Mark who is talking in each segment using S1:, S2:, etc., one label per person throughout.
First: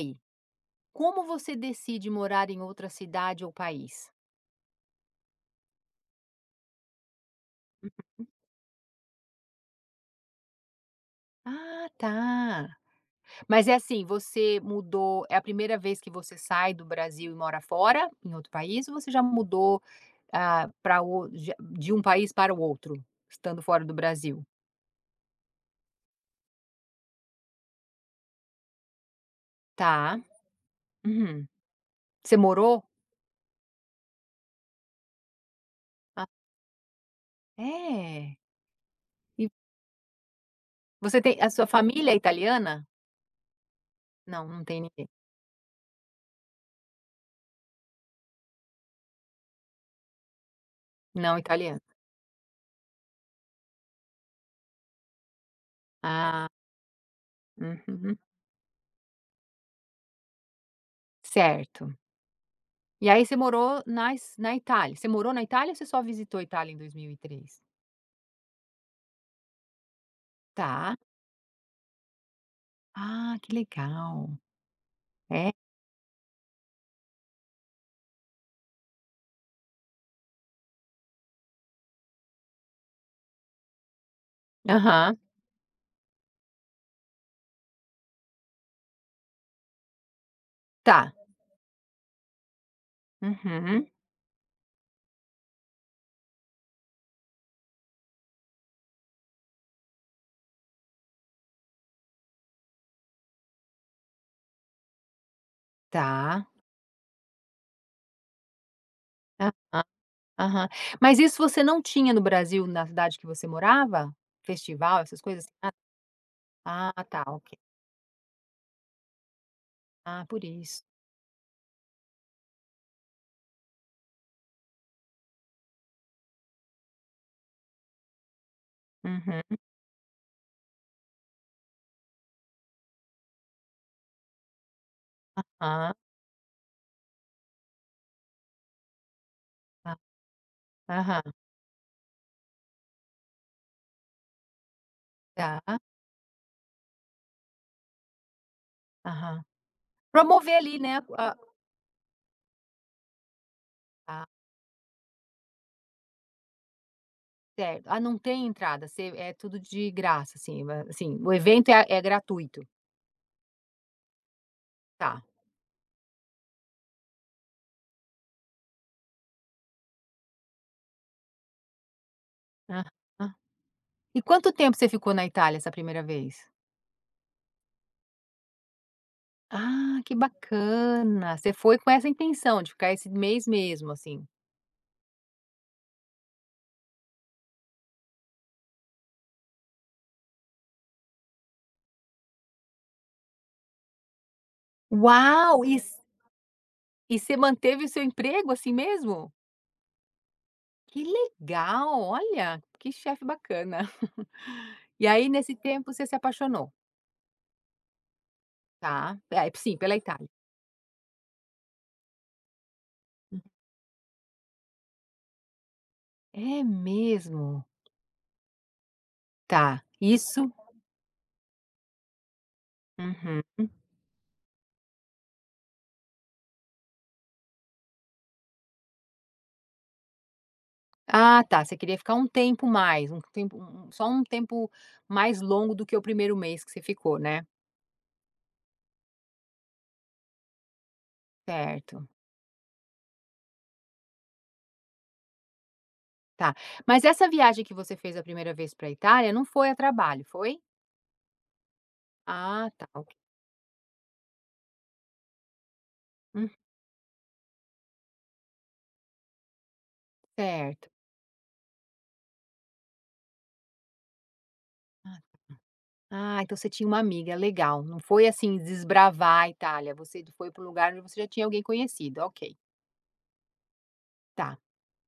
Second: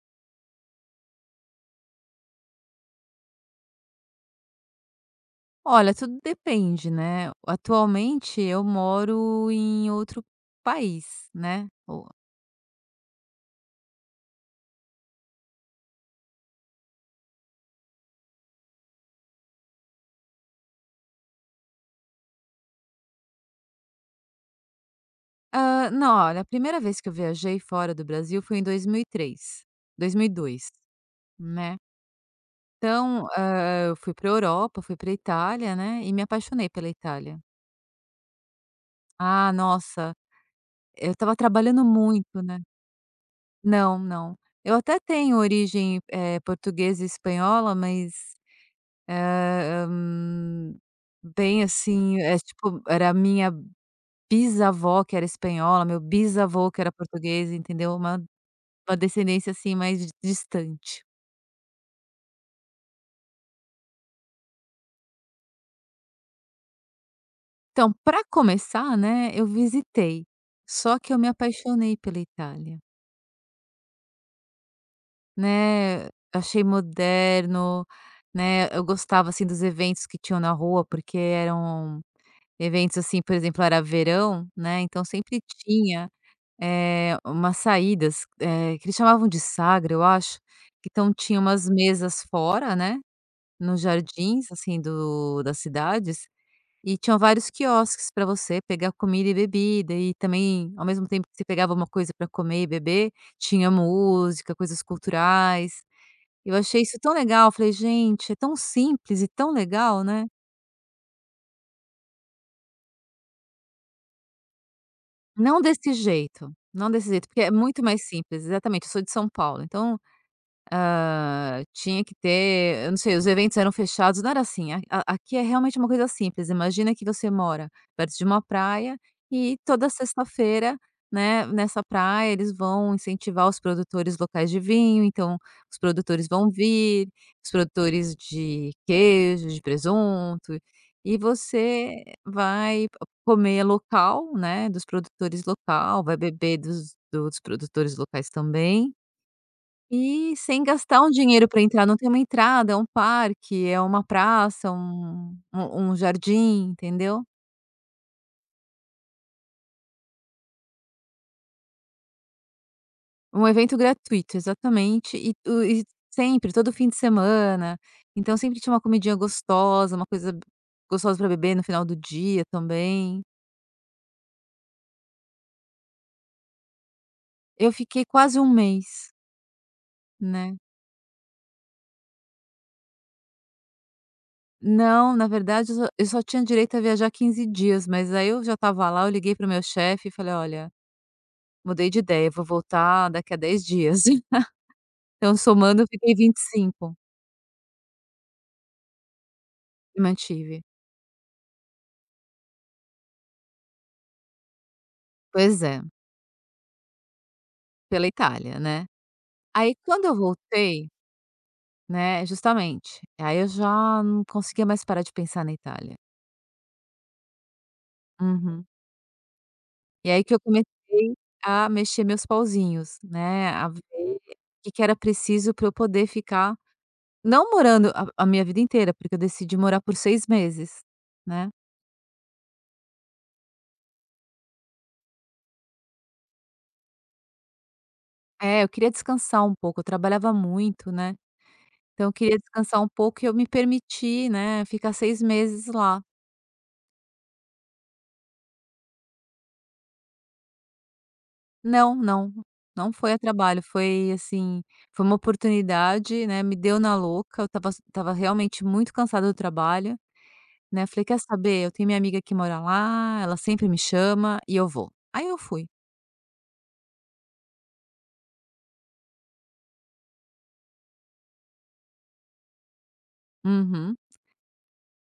S1: Aí, como você decide morar em outra cidade ou país?
S2: Olha, tudo depende, né. Atualmente eu moro em outro país, né.
S1: Ah,
S2: O
S1: tá. Mas é assim, você mudou é a primeira vez que você sai do Brasil e mora fora, em outro país, ou você já mudou, ah, pra o já de um país para o outro, estando fora do Brasil?
S2: não, olha, a primeira vez que eu viajei fora do Brasil foi em dois mil e três, dois
S1: Tá.
S2: mil e dois,
S1: Uhum.
S2: né.
S1: Você morou?
S2: Então, eu fui pra Europa, fui pra Itália, né, e me
S1: Ah,
S2: apaixonei pela Itália.
S1: é. E
S2: Ah, nossa, eu
S1: você
S2: estava
S1: tem a sua
S2: trabalhando
S1: família é
S2: muito, né.
S1: italiana?
S2: Não, não.
S1: Não, não
S2: Eu
S1: tem
S2: até
S1: ninguém.
S2: tenho origem, portuguesa e espanhola, mas Eh, hum,
S1: Não
S2: bem
S1: italiana.
S2: assim, é tipo, era a minha bisavó que era espanhola, meu
S1: Ah,
S2: bisavô que era português, entendeu?
S1: uhum.
S2: Uma descendência, assim, mais distante.
S1: Certo. E aí você morou nas na Itália. Você morou na Itália ou você só visitou a Itália em 2003?
S2: Então, para começar, né, eu visitei,
S1: Tá.
S2: só que eu me apaixonei pela Itália,
S1: Ah, que legal. É?
S2: né, achei moderno, né, eu gostava, assim, dos eventos que tinham na rua, porque eram eventos, assim, por exemplo, era verão, né, então
S1: Aham.
S2: sempre tinha umas saídas, que eles chamavam de sagra, eu acho, que então
S1: Tá.
S2: tinha umas mesas fora, né, nos
S1: Uhum.
S2: jardins, assim, do das cidades, e tinham vários quiosques para você pegar comida e bebida e também, ao mesmo tempo que você pegava uma coisa para comer e beber, tinha música, coisas culturais.
S1: Tá.
S2: Eu achei isso tão legal. Eu falei: "Gente, é tão simples e tão
S1: Aham,
S2: legal, né".
S1: aham. Mas isso você não tinha no Brasil, na cidade que você morava? Festival, essas coisas?
S2: Não
S1: Ah
S2: desse jeito, não
S1: ah,
S2: desse
S1: tá,
S2: jeito, porque é
S1: ok.
S2: muito mais simples, exatamente, eu sou de São Paulo, então.
S1: Ah, por isso.
S2: Ah, tinha que ter, eu não sei, os eventos eram fechados, não era assim, a aqui é realmente uma coisa simples, imagina que você mora perto de uma praia
S1: Uhum.
S2: e toda sexta-feira, né, nessa praia eles vão incentivar os produtores locais de vinho, então os
S1: Ah,
S2: produtores vão vir, os produtores de queijo, de
S1: tá.
S2: presunto, e
S1: Aham.
S2: você vai comer local, né, dos produtores
S1: Tá.
S2: local, vai beber dos produtores locais também.
S1: Aham.
S2: E
S1: Promover
S2: sem
S1: ali, né.
S2: gastar um
S1: a
S2: dinheiro para entrar, não tem uma entrada, é um parque, é uma
S1: ah,
S2: praça, um jardim, entendeu.
S1: certo. Ah, não tem entrada, você é tudo de graça, assim, assim, o evento é gratuito.
S2: Um evento gratuito, exatamente,
S1: Tá.
S2: e o e sempre, todo fim de semana, então sempre tinha uma comidinha gostosa, uma coisa gostosa para beber no final do dia
S1: Aham.
S2: também.
S1: E quanto tempo você ficou na Itália essa primeira vez?
S2: Eu fiquei quase um mês,
S1: Ah, que
S2: né.
S1: bacana. Você foi com essa intenção de ficar esse mês mesmo, assim?
S2: Não, na verdade eu só tinha direito a viajar 15 dias, mas aí eu já estava lá, eu liguei para o meu chefe e falei: "Olha, mudei de ideia, vou voltar daqui a 10 dias". Então
S1: Uau!
S2: somando eu fiquei 25
S1: E você manteve o seu emprego assim mesmo?
S2: e mantive.
S1: Que legal, olha, que chefe bacana. E aí nesse
S2: Pois é,
S1: tempo você se apaixonou,
S2: pela Itália, né.
S1: tá. É,
S2: Aí
S1: sim, pela
S2: quando eu
S1: Itália.
S2: voltei, né, justamente, aí eu já não conseguia mais parar de pensar na Itália.
S1: É mesmo?
S2: Uhum.
S1: Tá,
S2: E aí que eu
S1: isso.
S2: comecei a mexer meus pauzinhos, né,
S1: Uhum.
S2: a ver o que que era preciso pra eu poder ficar não morando a minha vida inteira, porque eu decidi morar por 6 meses,
S1: Ah,
S2: né.
S1: tá, você queria ficar um tempo mais, um tempo um só um tempo mais longo do que o primeiro mês que você ficou, né?
S2: É, eu queria descansar um pouco, eu trabalhava muito, né, então
S1: Certo,
S2: eu queria descansar um pouco e eu me permiti, né, ficar 6 meses lá.
S1: tá. Mas essa viagem que você fez a primeira vez para a Itália não foi a trabalho, foi?
S2: Não, não.
S1: Ah, tá,
S2: Não
S1: ok.
S2: foi a trabalho, foi assim, foi uma oportunidade, né,
S1: Hum,
S2: me deu na louca, eu tava estava realmente muito cansada do trabalho, né,
S1: certo.
S2: falei: "Quer saber? Eu tenho minha amiga que mora lá, ela sempre me chama e eu vou". Aí eu fui.
S1: Ah, ah, então você tinha uma amiga, legal. Não foi, assim, desbravar a Itália, você foi para um lugar onde você já tinha alguém conhecido, ok,
S2: Uhum.
S1: tá.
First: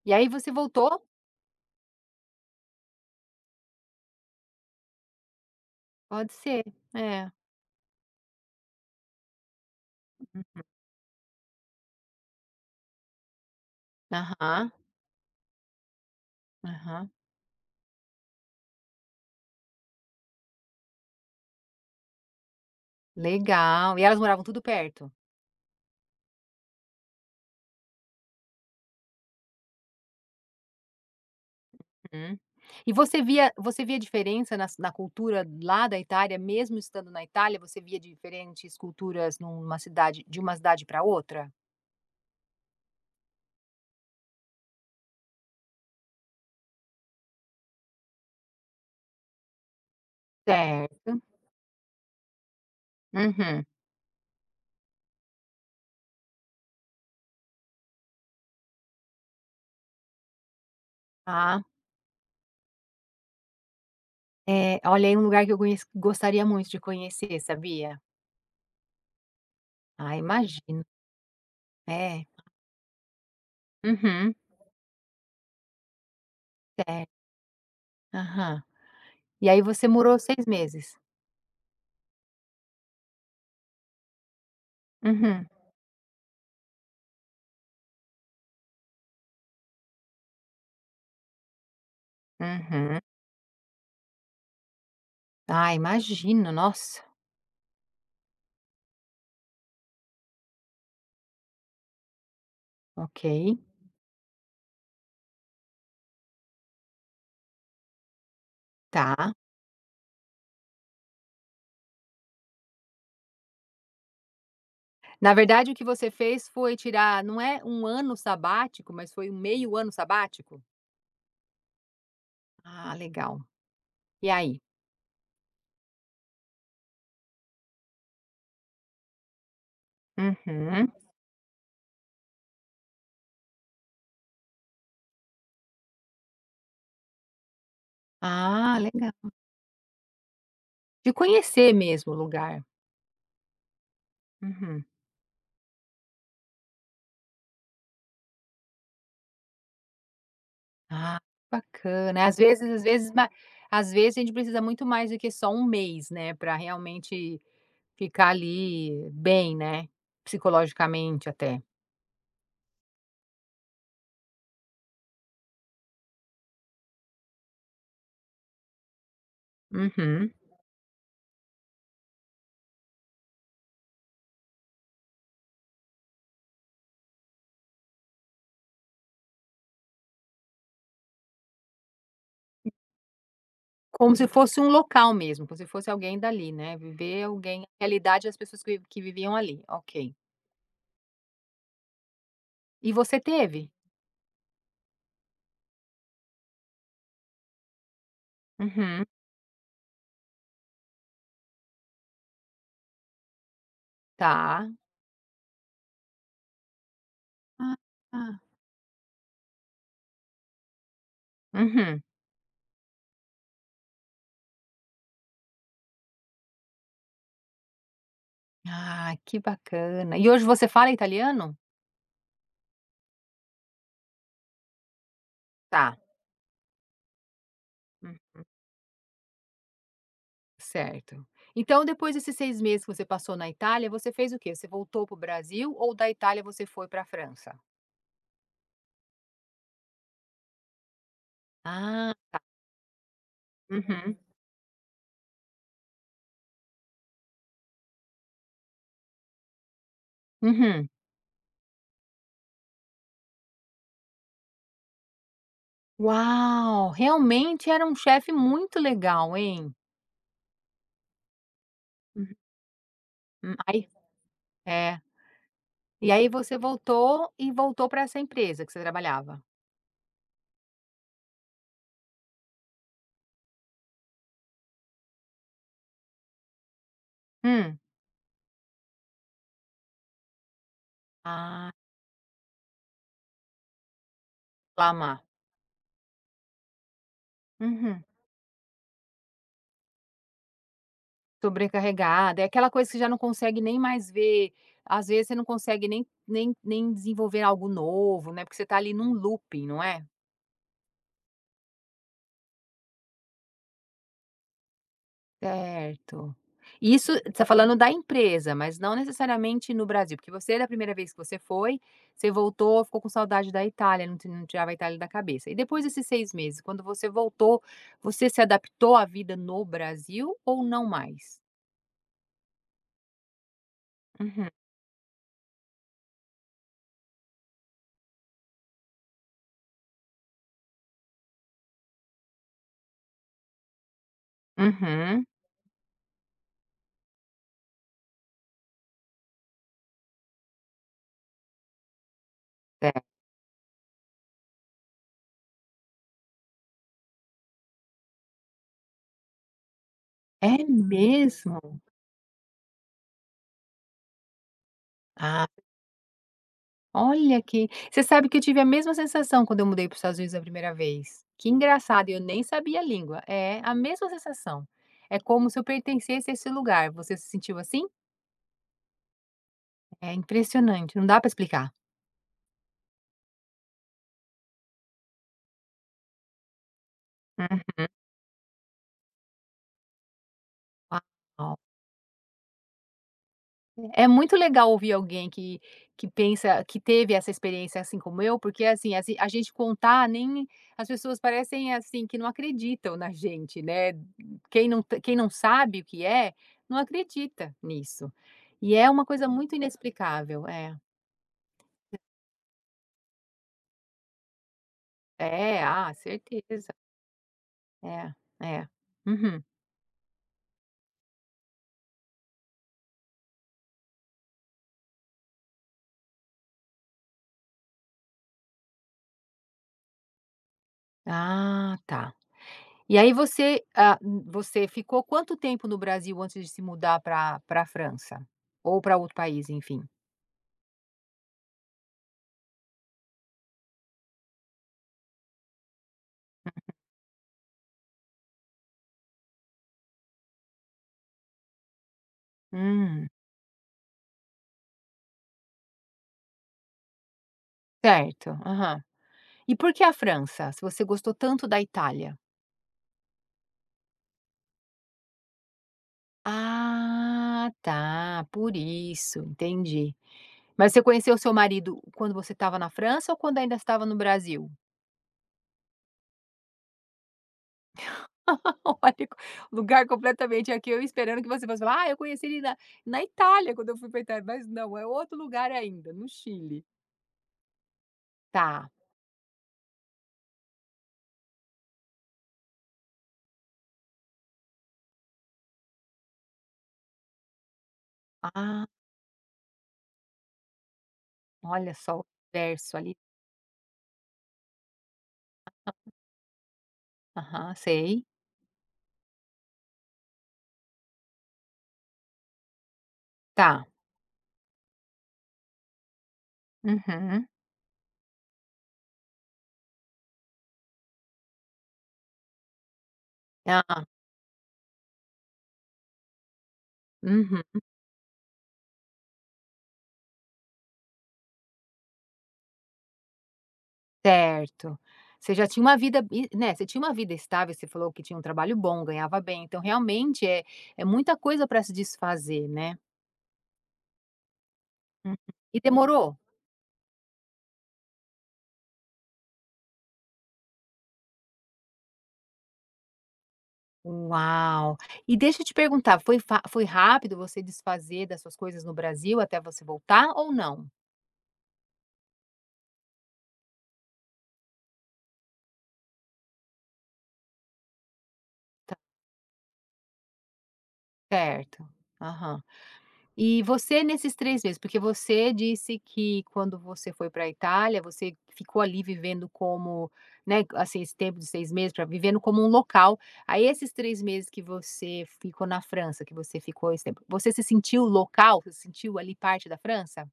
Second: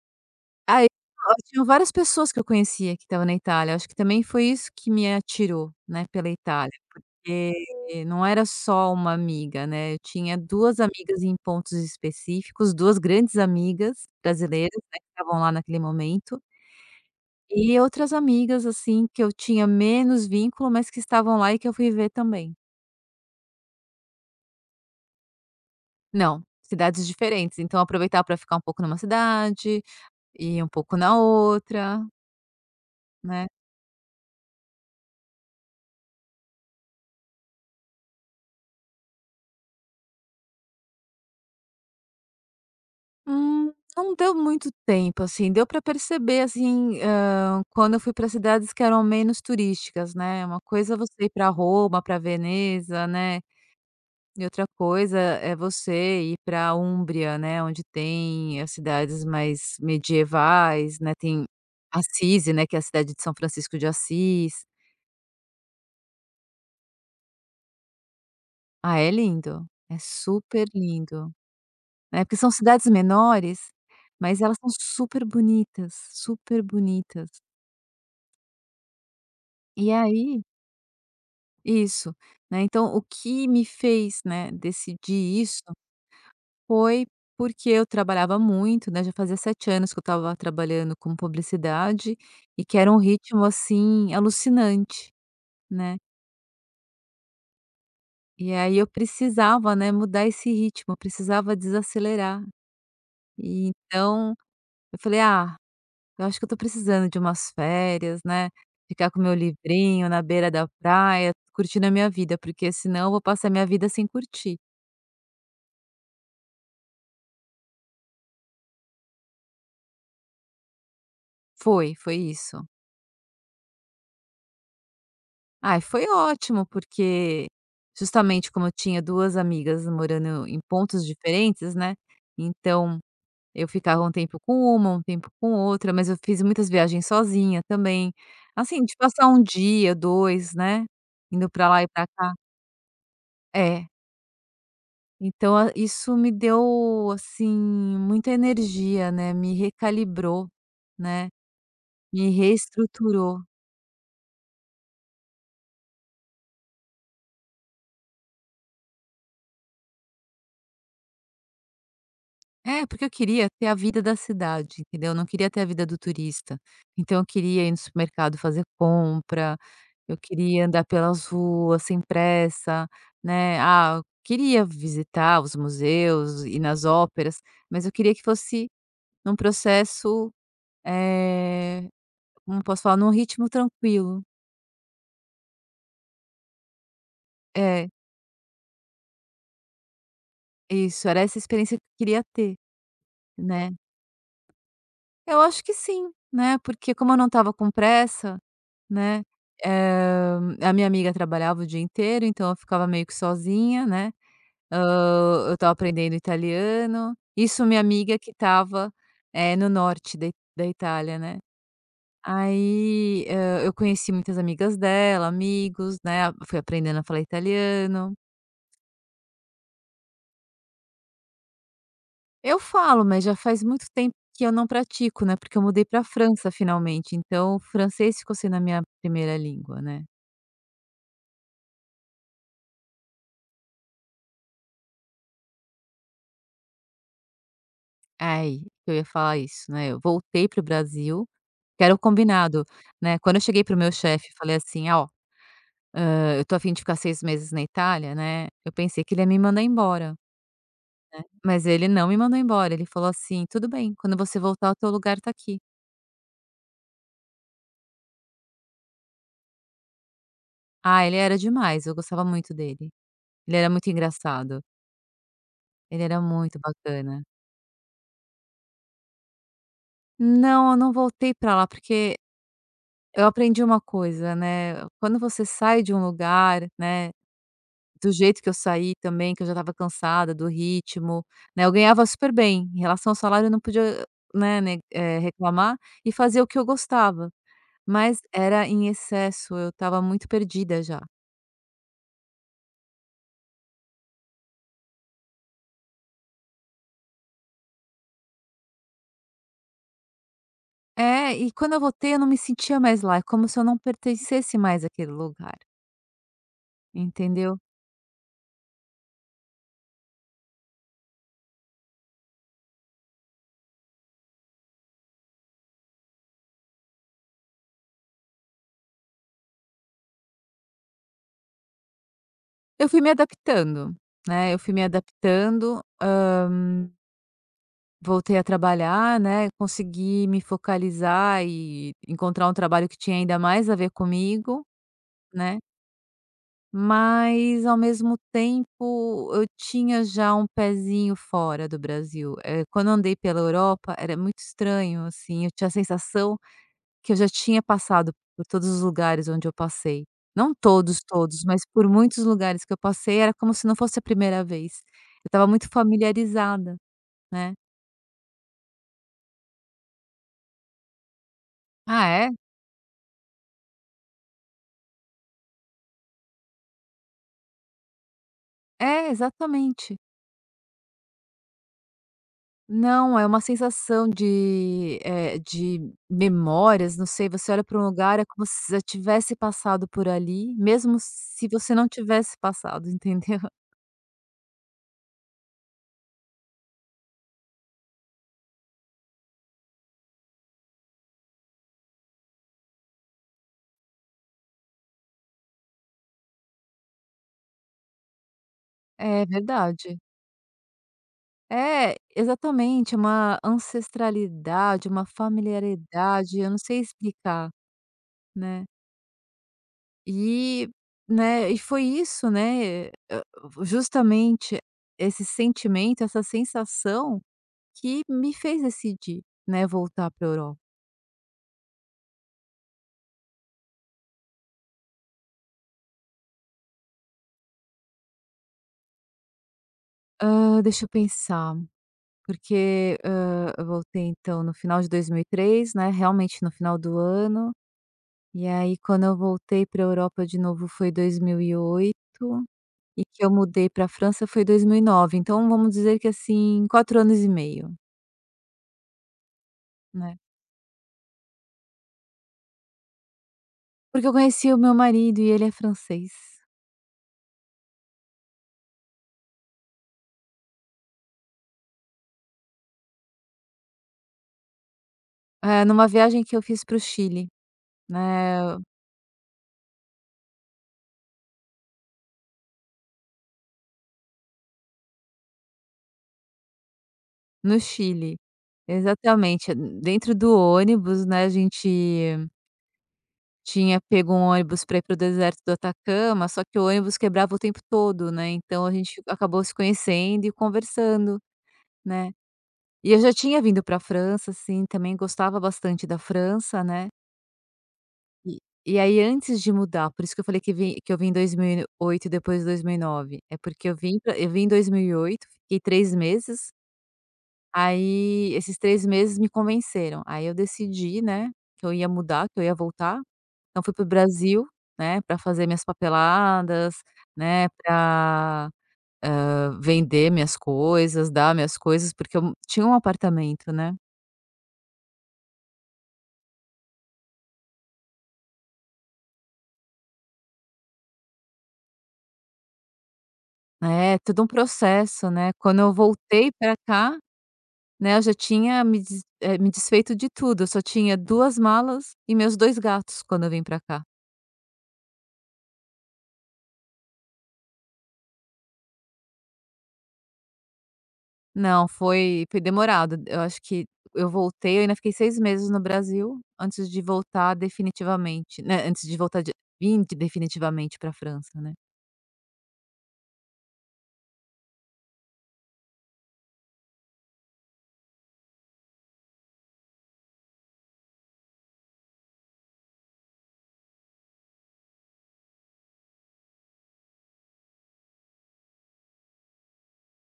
S1: E aí você
S2: Aí,
S1: voltou?
S2: ó, tinham várias pessoas que eu conhecia que estavam na Itália, acho que também foi isso que me atirou, né, pela
S1: Pode ser,
S2: Itália.
S1: é.
S2: Porque não era só uma amiga, né, eu tinha 2 amigas em pontos específicos, 2 grandes amigas
S1: Aham,
S2: brasileiras, né, que estavam lá naquele momento,
S1: aham.
S2: e outras amigas, assim, que eu tinha menos vínculo, mas que estavam lá e que eu fui ver também.
S1: Legal. E elas moravam tudo perto?
S2: Não, cidades diferentes, então aproveitar para ficar um pouco numa cidade, e um pouco na outra,
S1: Hum. E você
S2: né.
S1: via diferença nas na cultura lá da Itália, mesmo estando na Itália, você via diferentes culturas numa cidade de uma cidade para outra?
S2: Não deu muito tempo, assim, deu para perceber, assim, quando eu fui para cidades que eram menos turísticas, né, é uma coisa é
S1: Certo.
S2: você ir para Roma, para Veneza, né,
S1: Uhum.
S2: e outra coisa é você ir para Úmbria, né, onde tem as cidades mais medievais, né, tem
S1: Ah,
S2: Assis, né, que é a cidade de São Francisco de Assis.
S1: olha, é um lugar que eu conheço, gostaria muito de conhecer, sabia?
S2: Ah, é lindo, é
S1: Ah,
S2: super
S1: imagino.
S2: lindo,
S1: É.
S2: né, porque são cidades menores,
S1: Uhum.
S2: mas elas são super bonitas, super
S1: Certo.
S2: bonitas.
S1: Aham. E aí você
S2: E
S1: morou
S2: aí
S1: seis meses?
S2: Isso, né, então o que me fez, né, decidir
S1: Uhum,
S2: isso foi porque eu trabalhava muito, né, já fazia 7 anos que eu estava trabalhando com publicidade e que era um
S1: uhum.
S2: ritmo, assim, alucinante,
S1: Ah,
S2: né.
S1: imagino, nossa.
S2: E aí eu precisava, né, mudar esse ritmo, eu precisava desacelerar.
S1: Ok,
S2: E então eu falei: "Ah, eu acho que eu estou precisando de umas férias, né, ficar com
S1: tá.
S2: meu livrinho na beira da praia, curtindo a minha vida, porque senão eu vou passar a minha vida sem curtir".
S1: Na verdade, o que você fez foi tirar, não é um ano sabático, mas foi um meio ano sabático?
S2: Foi, foi isso.
S1: Ah, legal. E aí?
S2: Ai, foi ótimo, porque justamente como eu tinha 2 amigas morando em
S1: Uhum.
S2: pontos diferentes, né, então eu ficava um tempo com uma, um tempo com outra, mas eu fiz muitas viagens sozinha também,
S1: Ah,
S2: assim, de
S1: legal.
S2: passar um dia, 2 né,
S1: De
S2: indo pra
S1: conhecer
S2: lá e pra
S1: mesmo o
S2: cá.
S1: lugar.
S2: É,
S1: Uhum.
S2: então a isso me deu, assim, muita energia, né, me recalibrou,
S1: Ah,
S2: né,
S1: bacana.
S2: me reestruturou.
S1: Às vezes a gente precisa muito mais do que só um mês, né, para realmente ficar ali bem, né, psicologicamente até.
S2: É, porque eu queria ter a vida da cidade, entendeu? Eu não queria ter a vida do turista. Então eu queria ir no supermercado fazer compra, eu
S1: Uhum.
S2: queria andar pelas ruas sem pressa, né? Ah, eu queria visitar os museus, e nas óperas, mas eu queria que fosse num processo, eh, como eu posso falar? Num ritmo
S1: Como
S2: tranquilo.
S1: se fosse um local mesmo, como se fosse alguém dali, né, viver alguém a
S2: É,
S1: realidade das pessoas que viviam ali, ok.
S2: isso, era essa experiência que eu queria ter,
S1: E você
S2: né?
S1: teve?
S2: Eu acho que sim, né, porque como eu não estava com pressa,
S1: Uhum,
S2: né, eh, a minha amiga trabalhava o dia inteiro, então eu ficava meio que sozinha, né,
S1: tá.
S2: eu estava aprendendo italiano, isso
S1: Ah,
S2: minha amiga que
S1: ah.
S2: estava, no norte da da Itália, né.
S1: Uhum.
S2: Aí, eu conheci muitas amigas dela, amigos, né, fui aprendendo a falar italiano.
S1: Ah, que bacana. E hoje você fala italiano?
S2: Eu falo, mas já faz muito tempo que eu não pratico, né, porque eu mudei
S1: Tá,
S2: para a França finalmente, então o
S1: hum,
S2: francês ficou sendo a minha primeira língua, né.
S1: certo. Então depois desses 6 meses que você passou na Itália, você fez o quê? Você voltou para o Brasil ou da Itália você foi para a França?
S2: Ai, eu ia falar isso, né, eu voltei pro Brasil, que era o
S1: Ah, tá.
S2: combinado, né, quando eu cheguei pro meu
S1: Uhum,
S2: chefe falei assim: "Ó, eu tô a fim de ficar 6 meses na Itália, né", eu pensei que ele ia me mandar embora,
S1: uhum.
S2: mas ele não me mandou embora, ele falou assim: "Tudo bem, quando você voltar o teu lugar tá aqui".
S1: Uau, realmente era um chefe muito legal, hein.
S2: Ah, ele era demais, eu gostava
S1: Uhum.
S2: muito dele, ele era muito
S1: Aí
S2: engraçado,
S1: é.
S2: ele
S1: E
S2: era
S1: aí você
S2: muito bacana.
S1: voltou e voltou para essa empresa que você trabalhava?
S2: Não, eu não voltei pra lá, porque eu aprendi uma coisa, né, quando você sai de um lugar, né.
S1: Hum.
S2: Do jeito que eu saí também, que eu já estava cansada do ritmo, né,
S1: Ah,
S2: eu ganhava super bem, em relação ao salário eu não podia, né,
S1: Lamar.
S2: reclamar e fazer o que eu gostava,
S1: Uhum.
S2: mas era em excesso, eu estava muito perdida já.
S1: Sobrecarregada, é aquela coisa que você já não consegue nem mais ver, às vezes você não consegue nem desenvolver algo novo, né, porque você tá ali num looping, não é?
S2: É, e quando eu voltei eu não me sentia mais lá, é como se eu não pertencesse mais àquele lugar,
S1: Certo. Isso você está
S2: entendeu.
S1: falando da empresa, mas não necessariamente no Brasil, porque você, da primeira vez que você foi, você voltou, ficou com saudade da Itália, não tirava a Itália da cabeça. E depois desses 6 meses, quando você voltou, você se adaptou à vida no Brasil ou não mais?
S2: Eu fui me adaptando,
S1: Uhum,
S2: né, eu fui me adaptando, voltei a trabalhar, né, consegui me focalizar e encontrar um trabalho que tinha ainda mais a ver comigo.
S1: uhum.
S2: Né, mas ao mesmo tempo eu tinha já um pezinho fora do Brasil, quando eu
S1: Certo.
S2: andei pela Europa era muito estranho, assim, eu tinha a sensação que eu já tinha passado por todos os lugares onde eu passei. Não
S1: É
S2: todos, todos,
S1: mesmo?
S2: mas por muitos lugares que eu passei era como se não fosse a primeira vez. Eu
S1: Ah
S2: estava muito familiarizada,
S1: Olha,
S2: né.
S1: que você sabe que eu tive a mesma sensação quando eu mudei para os Estados Unidos a primeira vez. Que
S2: Ah
S1: engraçado, eu
S2: é?
S1: nem sabia a língua. É a mesma sensação. É como se eu pertencesse a esse lugar. Você se sentiu assim?
S2: É, exatamente.
S1: É impressionante, não dá para explicar.
S2: Não, é uma sensação de memórias, não sei, você olha
S1: Uhum.
S2: para um lugar, é como se já tivesse passado por ali, mesmo se
S1: Uau!
S2: você não tivesse passado, entendeu?
S1: É muito legal ouvir alguém que pensa que teve essa experiência assim como eu, porque assim, a gente contar, nem as pessoas parecem, assim, que não acreditam na gente, né. Quem não sabe o que é, não acredita nisso. E é uma
S2: É
S1: coisa muito
S2: verdade.
S1: inexplicável. É.
S2: É, exatamente, uma ancestralidade, uma
S1: É, ah,
S2: familiaridade, eu não
S1: certeza.
S2: sei explicar,
S1: É,
S2: né.
S1: é. Uhum.
S2: E, foi isso, né, justamente esse sentimento, essa sensação que me fez decidir, né, voltar para a Europa.
S1: Ah, tá. E aí você, ah, você ficou quanto tempo no Brasil antes de se mudar para França? Ou para outro país, enfim?
S2: Deixa eu pensar, porque, eu voltei então no final de 2003, né, realmente no final do ano, e aí quando eu voltei para a Europa de novo foi 2008, e oito. E
S1: Hum.
S2: que eu mudei para a França foi 2009, então vamos dizer que assim, 4 anos e meio,
S1: Certo, aham. E por que a
S2: né.
S1: França, se você gostou tanto da Itália?
S2: Porque eu conheci o meu marido e ele é francês,
S1: Ah, tá, por isso, entendi. Mas você conheceu seu marido quando você estava na França ou quando ainda estava no Brasil?
S2: Ah, numa viagem que eu fiz para o Chile, né,
S1: Olha, lugar completamente aqui, eu esperando que você fosse falar: "Ah, eu conheci ele na Itália, quando eu fui pra Itália", mas não, é outro lugar ainda, no Chile.
S2: no Chile.
S1: Tá.
S2: Exatamente, dentro do ônibus, né, a gente tinha pego um ônibus para ir para o deserto do Atacama, só que o ônibus quebrava o tempo todo, né, então
S1: Ah,
S2: a gente acabou se conhecendo e conversando,
S1: olha só o
S2: né.
S1: universo
S2: E
S1: ali.
S2: eu já tinha vindo para a França, assim, também gostava bastante da França, né,
S1: Aham, sei.
S2: e aí antes de mudar, por isso que eu falei que vim que eu vim em 2008 e depois 2009, é
S1: Tá.
S2: porque eu vim em 2008, fiquei 3 meses,
S1: Uhum.
S2: aí esses 3 meses me convenceram, aí eu decidi, né, que eu ia mudar, que eu ia voltar. Então fui para
S1: Ah,
S2: o Brasil, né, para fazer minhas papeladas,
S1: uhum.
S2: né, para vender minhas coisas, dar minhas coisas, porque eu tinha um apartamento, né.
S1: Certo. Você já tinha uma vida e, né, você tinha uma vida estável, você falou que tinha um trabalho bom, ganhava bem, então realmente é muita coisa para se desfazer, né.
S2: É, todo um processo,
S1: Uhum.
S2: né.
S1: E
S2: Quando eu
S1: demorou?
S2: voltei para cá, né, eu já tinha me desfeito de tudo, eu só tinha 2 malas e meus 2 gatos quando eu vim para cá.
S1: Uau! E deixa eu te perguntar, foi rápido você desfazer das suas coisas no Brasil até você voltar ou não?
S2: Não, foi demorado, eu acho que eu voltei, eu ainda fiquei 6 meses no Brasil antes de voltar definitivamente, né,
S1: Tá,
S2: antes de voltar definitivamente pra França, né.
S1: certo. Aham. E você, nesses 3 meses, porque você disse que quando você foi para a Itália, você ficou ali vivendo como, né, assim, esse tempo de 6 meses pra vivendo como um local. Aí esses 3 meses que você ficou na França, que você ficou esse tempo, você se sentiu local? Você se sentiu ali parte da França?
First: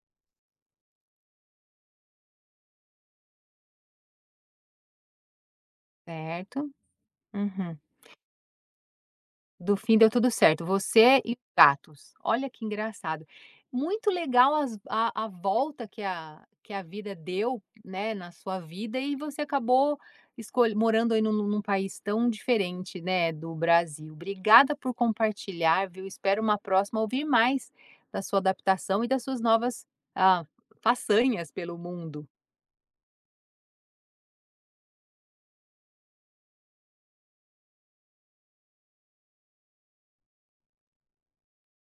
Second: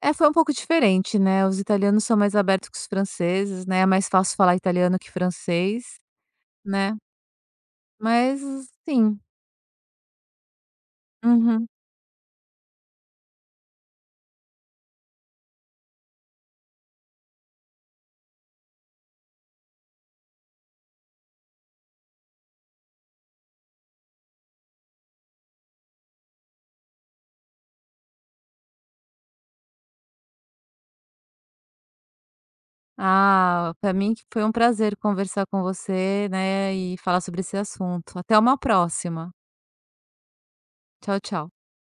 S2: É, foi um pouco diferente, né, os italianos são mais abertos que os franceses, né, é mais fácil falar italiano que francês,
S1: Certo.
S2: né,
S1: Uhum.
S2: mas sim.
S1: Do fim deu tudo certo, você e os
S2: Uhum.
S1: gatos. Olha que engraçado. Muito legal as a volta que a vida deu, né, na sua vida, e você acabou escolhe morando aí num país tão diferente, né, do Brasil. Obrigada por compartilhar, viu. Espero, uma próxima, ouvir mais da sua adaptação e das suas novas, ah, façanhas pelo mundo.
S2: Ah, para mim que foi um prazer conversar com você, né, e falar sobre esse assunto. Até uma próxima. Tchau, tchau.